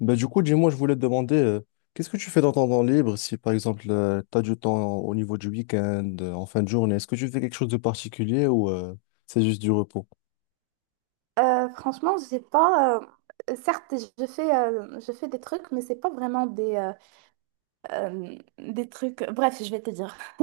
Bah, du coup, dis-moi, je voulais te demander, qu'est-ce que tu fais dans ton temps libre si, par exemple, tu as du temps au niveau du week-end, en fin de journée? Est-ce que tu fais quelque chose de particulier ou c'est juste du repos? Franchement, j'ai pas. Certes, je fais des trucs, mais c'est pas vraiment des trucs. Bref, je vais te dire.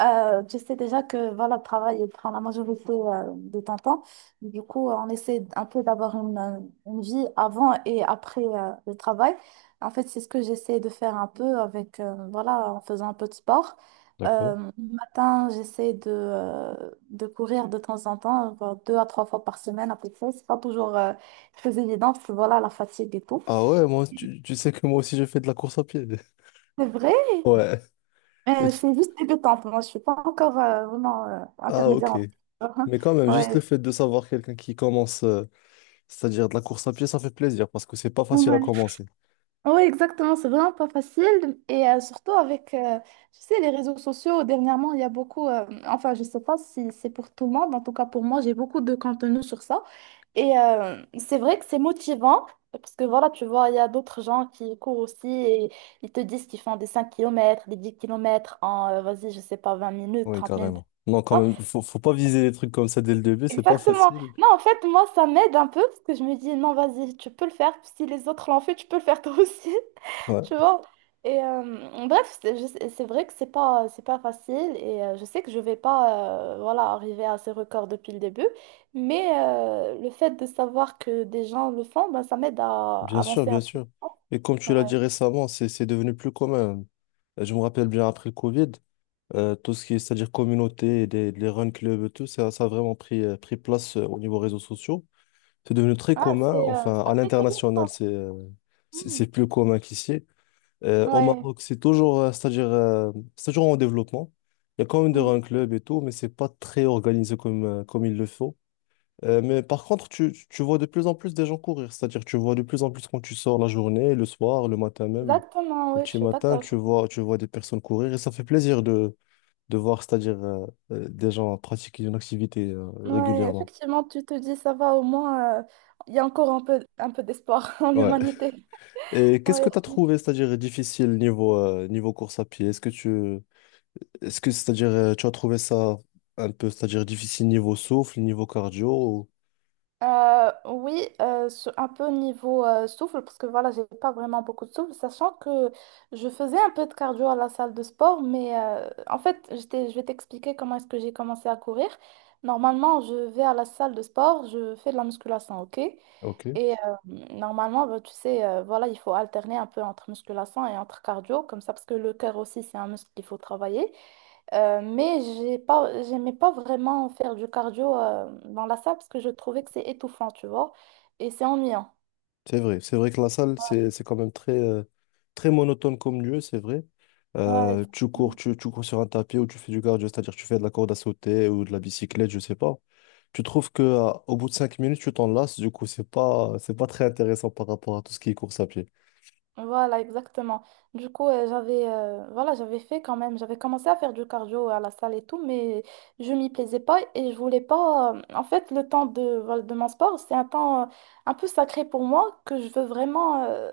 Tu sais déjà que voilà, le travail il prend la majorité de ton temps. Du coup, on essaie un peu d'avoir une vie avant et après le travail. En fait, c'est ce que j'essaie de faire un peu avec, voilà, en faisant un peu de sport. D'accord. Le matin, j'essaie de courir de temps en temps, genre deux à trois fois par semaine à peu près. C'est pas toujours très évident parce que voilà, la fatigue et tout. Ah ouais, moi, tu sais que moi aussi, je fais de la course à pied. C'est vrai. Ouais. Et- Je suis juste débutante, moi, je suis pas encore vraiment Ah, intermédiaire. ok. Uhum. Mais quand même, juste le Ouais. fait de savoir quelqu'un qui commence, c'est-à-dire de la course à pied, ça fait plaisir parce que c'est pas facile à Ouais. commencer. Ouais, exactement, c'est vraiment pas facile. Surtout avec, tu sais, les réseaux sociaux, dernièrement, il y a enfin, je sais pas si c'est pour tout le monde, en tout cas pour moi, j'ai beaucoup de contenu sur ça. C'est vrai que c'est motivant, parce que voilà, tu vois, il y a d'autres gens qui courent aussi et ils te disent qu'ils font des 5 km des 10 km en, vas-y, je sais pas, 20 minutes, Oui, 30 minutes. carrément. Non, quand même, faut pas viser des trucs comme ça dès le début, c'est pas Exactement. facile. Non, en fait, moi, ça m'aide un peu parce que je me dis, non, vas-y, tu peux le faire. Si les autres l'ont fait, tu peux le faire toi aussi. Tu Ouais. vois? Bref, c'est vrai que c'est pas facile et je sais que je vais pas voilà, arriver à ces records depuis le début, mais le fait de savoir que des gens le font, ben, ça m'aide à Bien sûr, avancer bien un peu. sûr. Et comme tu l'as Ouais. dit récemment, c'est devenu plus commun. Je me rappelle bien après le Covid, tout ce qui est, c'est-à-dire communauté, et les run clubs et tout, ça a vraiment pris place au niveau réseaux sociaux. C'est devenu très Ah, commun. Enfin, c'est à après Covid, ça. l'international, c'est euh, c'est Hmm. c'est plus commun qu'ici. Au Ouais. Maroc, c'est toujours, c'est-à-dire, c'est toujours en développement. Il y a quand même des Mhm. run clubs et tout, mais c'est pas très organisé comme il le faut. Mais par contre, tu vois de plus en plus des gens courir, c'est-à-dire tu vois de plus en plus quand tu sors la journée, le soir, le matin même, Exactement, au oui, je petit suis matin, d'accord. tu vois des personnes courir et ça fait plaisir de voir, c'est-à-dire des gens pratiquer une activité Ouais, régulièrement. effectivement, tu te dis, ça va, au moins, il y a encore un peu d'espoir en Ouais. l'humanité. Et qu'est-ce Ouais. que tu as trouvé, c'est-à-dire difficile niveau course à pied? Est-ce que est-ce que, c'est-à-dire tu as trouvé ça un peu, c'est-à-dire difficile niveau souffle, niveau cardio? Oui, un peu niveau souffle, parce que voilà, j'ai pas vraiment beaucoup de souffle, sachant que je faisais un peu de cardio à la salle de sport, mais en fait, je vais t'expliquer comment est-ce que j'ai commencé à courir. Normalement, je vais à la salle de sport, je fais de la musculation, ok? Ok. Et euh, Normalement, bah, tu sais, voilà, il faut alterner un peu entre musculation et entre cardio, comme ça, parce que le cœur aussi, c'est un muscle qu'il faut travailler. Mais j'aimais pas vraiment faire du cardio dans la salle, parce que je trouvais que c'est étouffant, tu vois, et c'est ennuyant. C'est vrai que la salle, Ouais, c'est quand même très monotone comme lieu, c'est vrai. ouais, Tu cours, exactement. tu cours sur un tapis ou tu fais du cardio, c'est-à-dire tu fais de la corde à sauter ou de la bicyclette, je sais pas. Tu trouves que au bout de cinq minutes, tu t'en lasses, du coup, c'est pas très intéressant par rapport à tout ce qui est course à pied. Voilà, exactement. Du coup, j'avais fait quand même, j'avais commencé à faire du cardio à la salle et tout, mais je m'y plaisais pas et je voulais pas. En fait, le temps de mon sport, c'est un temps un peu sacré pour moi que je veux vraiment,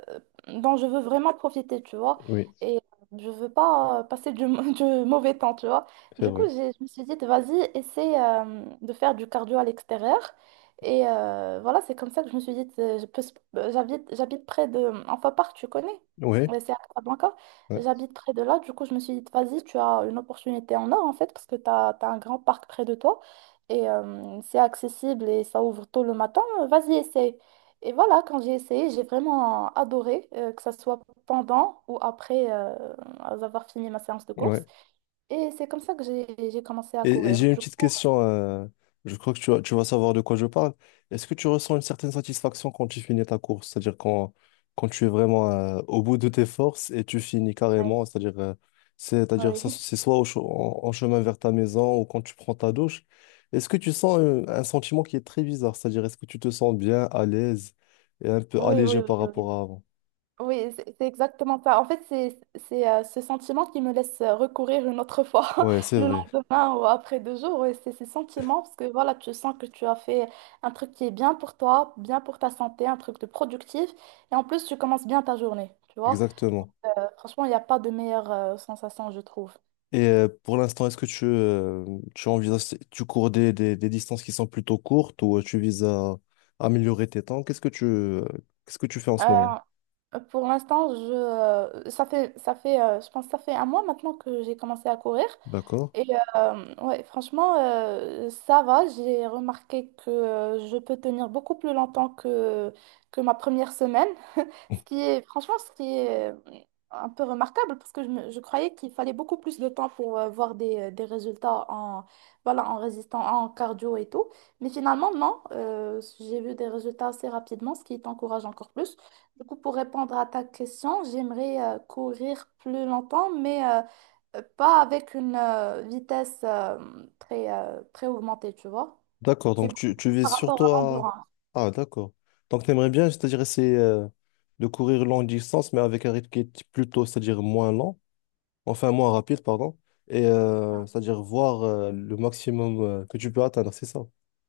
dont je veux vraiment profiter, tu vois. Oui, Et je veux pas passer du mauvais temps, tu vois. c'est Du coup, vrai. Je me suis dit, vas-y, essaie de faire du cardio à l'extérieur. Voilà, c'est comme ça que je me suis dit, j'habite près de Enfin parc tu connais. Oui, C'est à Casablanca. ouais, J'habite près de là, du coup, je me suis dit, vas-y, tu as une opportunité en or en fait, parce que tu as, un grand parc près de toi et c'est accessible et ça ouvre tôt le matin. Vas-y, essaye. Et voilà, quand j'ai essayé, j'ai vraiment adoré, que ça soit pendant ou après avoir fini ma séance de course. ouais. Et c'est comme ça que j'ai commencé à Et courir. j'ai une Du coup, petite question. Je crois que tu vas savoir de quoi je parle. Est-ce que tu ressens une certaine satisfaction quand tu finis ta course? C'est-à-dire quand, quand tu es vraiment au bout de tes forces et tu finis ouais, carrément. C'est-à-dire ça, oui, c'est soit en, chemin vers ta maison ou quand tu prends ta douche. Est-ce que tu sens sentiment qui est très bizarre? C'est-à-dire est-ce que tu te sens bien, à l'aise et un peu oui, oui, allégé oui. par Oui. rapport à avant? Oui, c'est exactement ça. En fait, ce sentiment qui me laisse recourir une autre fois Ouais, c'est le vrai. lendemain ou après 2 jours. Et c'est ces sentiments parce que voilà, tu sens que tu as fait un truc qui est bien pour toi, bien pour ta santé, un truc de productif. Et en plus, tu commences bien ta journée. Tu vois. Exactement. Franchement, il n'y a pas de meilleure sensation, je trouve. Et pour l'instant, est-ce que tu envisages, tu cours des, distances qui sont plutôt courtes ou tu vises à améliorer tes temps? Qu'est-ce que tu fais en ce moment? Euh, pour l'instant, je ça fait je pense que ça fait un mois maintenant que j'ai commencé à courir. D'accord. Et ouais, franchement, ça va. J'ai remarqué que je peux tenir beaucoup plus longtemps que ma première semaine. Franchement, ce qui est un peu remarquable parce que je croyais qu'il fallait beaucoup plus de temps pour voir des résultats voilà, en résistant, en cardio et tout. Mais finalement, non, j'ai vu des résultats assez rapidement, ce qui t'encourage encore plus. Du coup, pour répondre à ta question, j'aimerais courir plus longtemps, mais pas avec une vitesse très augmentée, tu vois. D'accord. C'est Donc, tu beaucoup vises par rapport à surtout à. l'endurance. Ah, d'accord. Donc, tu aimerais bien, c'est-à-dire essayer de courir longue distance, mais avec un rythme qui est plutôt, c'est-à-dire moins lent, enfin moins rapide, pardon, et c'est-à-dire voir le maximum que tu peux atteindre, c'est ça?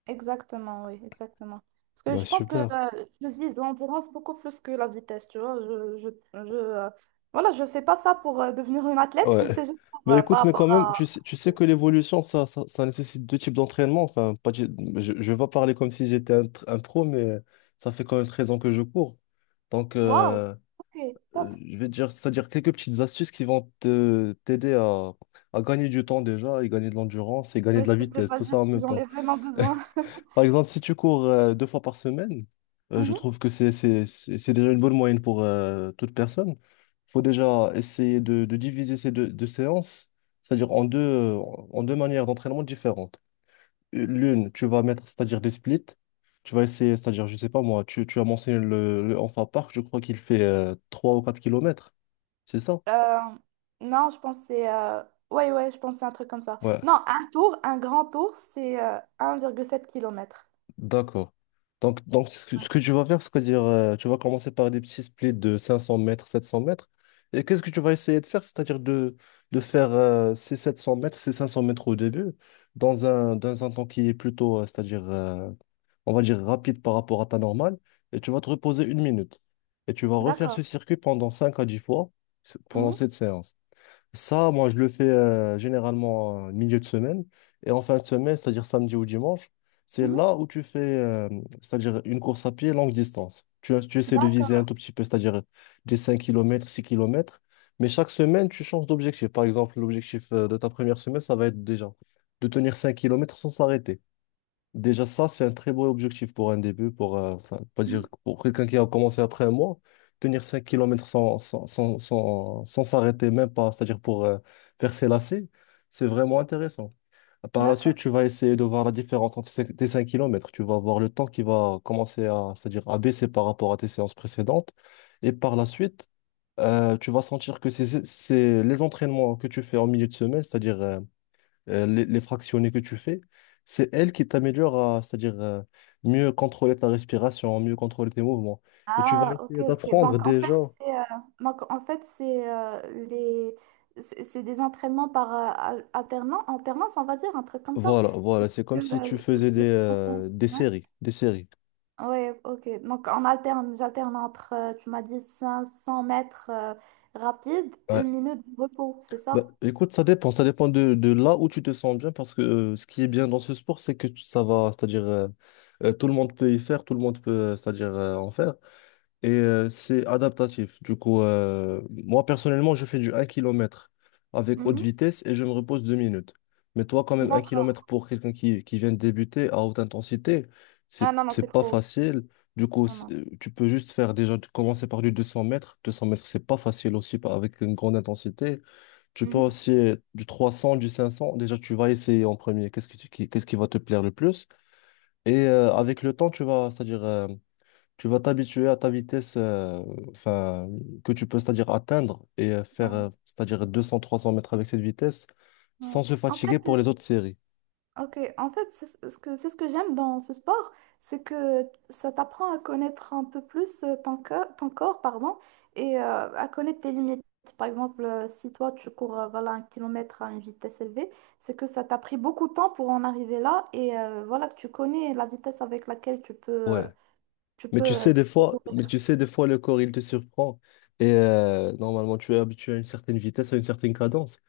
Exactement, oui, exactement. Parce que Bah, je pense que super. Je vise l'endurance beaucoup plus que la vitesse, tu vois. Je, euh, voilà, je fais pas ça pour devenir une athlète, Ouais. c'est juste Mais par écoute, mais rapport quand même, tu à... sais, tu sais que l'évolution, ça nécessite deux types d'entraînement. Enfin, pas, du- je ne vais pas parler comme si j'étais un pro, mais ça fait quand même 13 ans que je cours. Donc, Waouh! Ok, top. Je vais te dire, c'est-à-dire quelques petites astuces qui vont te t'aider à gagner du temps déjà, et gagner de l'endurance, et gagner Ouais, de s'il la te plaît, vitesse, tout vas-y, ça en parce que même j'en ai temps. vraiment besoin. Par exemple, si tu cours 2 fois par semaine, je Mhm. trouve que c'est déjà une bonne moyenne pour toute personne. Il faut déjà essayer de diviser ces deux, séances, c'est-à-dire en deux manières d'entraînement différentes. L'une, tu vas mettre, c'est-à-dire des splits. Tu vas essayer, c'est-à-dire, je sais pas moi, tu as mentionné le Enfa Park, je crois qu'il fait 3 ou 4 kilomètres, c'est ça? Euh, non, je pense que c'est... Ouais, ouais, je pense que c'est un truc comme ça. Ouais. Non, un grand tour, c'est 1,7 km. D'accord. Donc, ce que tu vas faire, c'est-à-dire, tu vas commencer par des petits splits de 500 mètres, 700 mètres. Et qu'est-ce que tu vas essayer de faire? C'est-à-dire de faire ces 700 mètres, ces 500 mètres au début, dans un temps qui est plutôt, c'est-à-dire, on va dire, rapide par rapport à ta normale. Et tu vas te reposer 1 minute. Et tu vas refaire D'accord. ce circuit pendant 5 à 10 fois, pendant Mhm. cette séance. Ça, moi, je le fais généralement milieu de semaine. Et en fin de semaine, c'est-à-dire samedi ou dimanche, c'est Mhm. là où tu fais, c'est-à-dire une course à pied longue distance. Tu essaies de viser un D'accord. tout petit peu, c'est-à-dire des 5 kilomètres, 6 kilomètres. Mais chaque semaine, tu changes d'objectif. Par exemple, l'objectif de ta première semaine, ça va être déjà de tenir 5 kilomètres sans s'arrêter. Déjà, ça, c'est un très beau objectif pour un début, ça veut pas dire Mhm. que pour quelqu'un qui a commencé après un mois, tenir 5 kilomètres sans s'arrêter même pas, c'est-à-dire pour faire ses lacets, c'est vraiment intéressant. Par la suite, D'accord. tu vas essayer de voir la différence entre tes 5 kilomètres. Tu vas voir le temps qui va commencer à baisser par rapport à tes séances précédentes. Et par la suite, tu vas sentir que c'est les entraînements que tu fais en milieu de semaine, c'est-à-dire les fractionnés que tu fais, c'est elle qui t'améliore à, c'est-à-dire mieux contrôler ta respiration, mieux contrôler tes mouvements. Et tu vas Ah, ok, essayer ok. d'apprendre déjà. c'est euh, donc, en fait, c'est les... c'est des entraînements par alternance, alternance, on va dire, un truc comme ça. Voilà, voilà, c'est comme Le, si tu le- faisais des, le premier. euh, des Ouais. séries, des séries. Ouais, ok. Donc, j'alterne entre, tu m'as dit, 500 mètres rapide, Ouais. une minute de repos, c'est Bah, ça? écoute, ça dépend de là où tu te sens bien, parce que ce qui est bien dans ce sport, c'est que ça va, c'est-à-dire tout le monde peut y faire, tout le monde peut, c'est-à-dire en faire. Et c'est adaptatif. Du coup, moi personnellement, je fais du 1 kilomètre avec haute Mhm. vitesse et je me repose 2 minutes. Mais toi, quand même, un D'accord. kilomètre pour quelqu'un qui vient de débuter à haute intensité, c'est, Ah non, non, c'est c'est pas trop. facile. Du coup, Non, non. tu peux juste faire déjà, tu commencer par du 200 mètres. 200 mètres, c'est pas facile aussi avec une grande intensité. Tu peux Mhm. aussi du 300 du 500. Déjà, tu vas essayer en premier. Qu'est-ce que qu'est-ce qui va te plaire le plus? Et avec le temps, tu vas, c'est-à-dire. Tu vas, t'habituer à ta vitesse, enfin, que tu peux, c'est-à-dire atteindre et faire, Ouais, euh, c'est-à-dire 200, 300 mètres avec cette vitesse ouais. sans se En fait, fatiguer pour les euh, autres séries. ok, en fait, c'est ce que j'aime dans ce sport, c'est que ça t'apprend à connaître un peu plus ton corps, pardon, et à connaître tes limites. Par exemple, si toi tu cours voilà, un kilomètre à une vitesse élevée, c'est que ça t'a pris beaucoup de temps pour en arriver là, et voilà que tu connais la vitesse avec laquelle Ouais, mais tu sais, des tu peux fois, courir. mais tu sais, des fois, le corps, il te surprend. Et normalement, tu es habitué à une certaine vitesse, à une certaine cadence.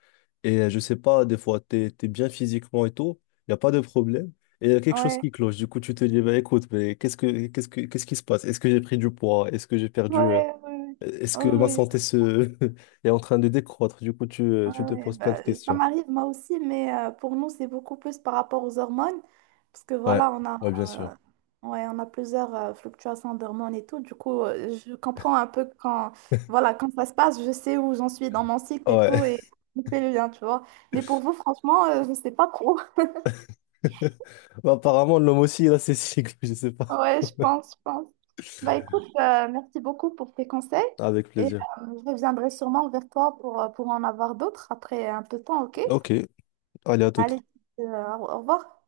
Et je sais pas, des fois, tu es, bien physiquement et tout, il n'y a pas de problème. Et il y a quelque chose Ouais, qui cloche. Du coup, tu te dis, bah, écoute, mais qu'est-ce qui se passe? Est-ce que j'ai pris du poids? Est-ce que j'ai ouais, perdu? ouais. Ouais. Est-ce que Oh, ma oui. santé est en train de décroître? Du coup, tu, euh, Ouais, tu te ouais, poses plein de bah, ça questions. m'arrive moi aussi, mais pour nous, c'est beaucoup plus par rapport aux hormones, parce que Ouais, voilà, ouais, bien sûr. On a plusieurs fluctuations d'hormones et tout. Du coup, je comprends un peu voilà, quand ça se passe, je sais où j'en suis dans mon cycle et Ouais. tout, et je fais le lien, tu vois. Mais pour vous, franchement, je ne sais pas trop. Bah, apparemment, l'homme aussi, il a ses cycles, je sais pas. Ouais, je pense, je pense. Bah écoute, merci beaucoup pour tes conseils, Avec et plaisir. Je reviendrai sûrement vers toi pour en avoir d'autres après un peu de temps, ok? Ok. Hola, Allez, au revoir.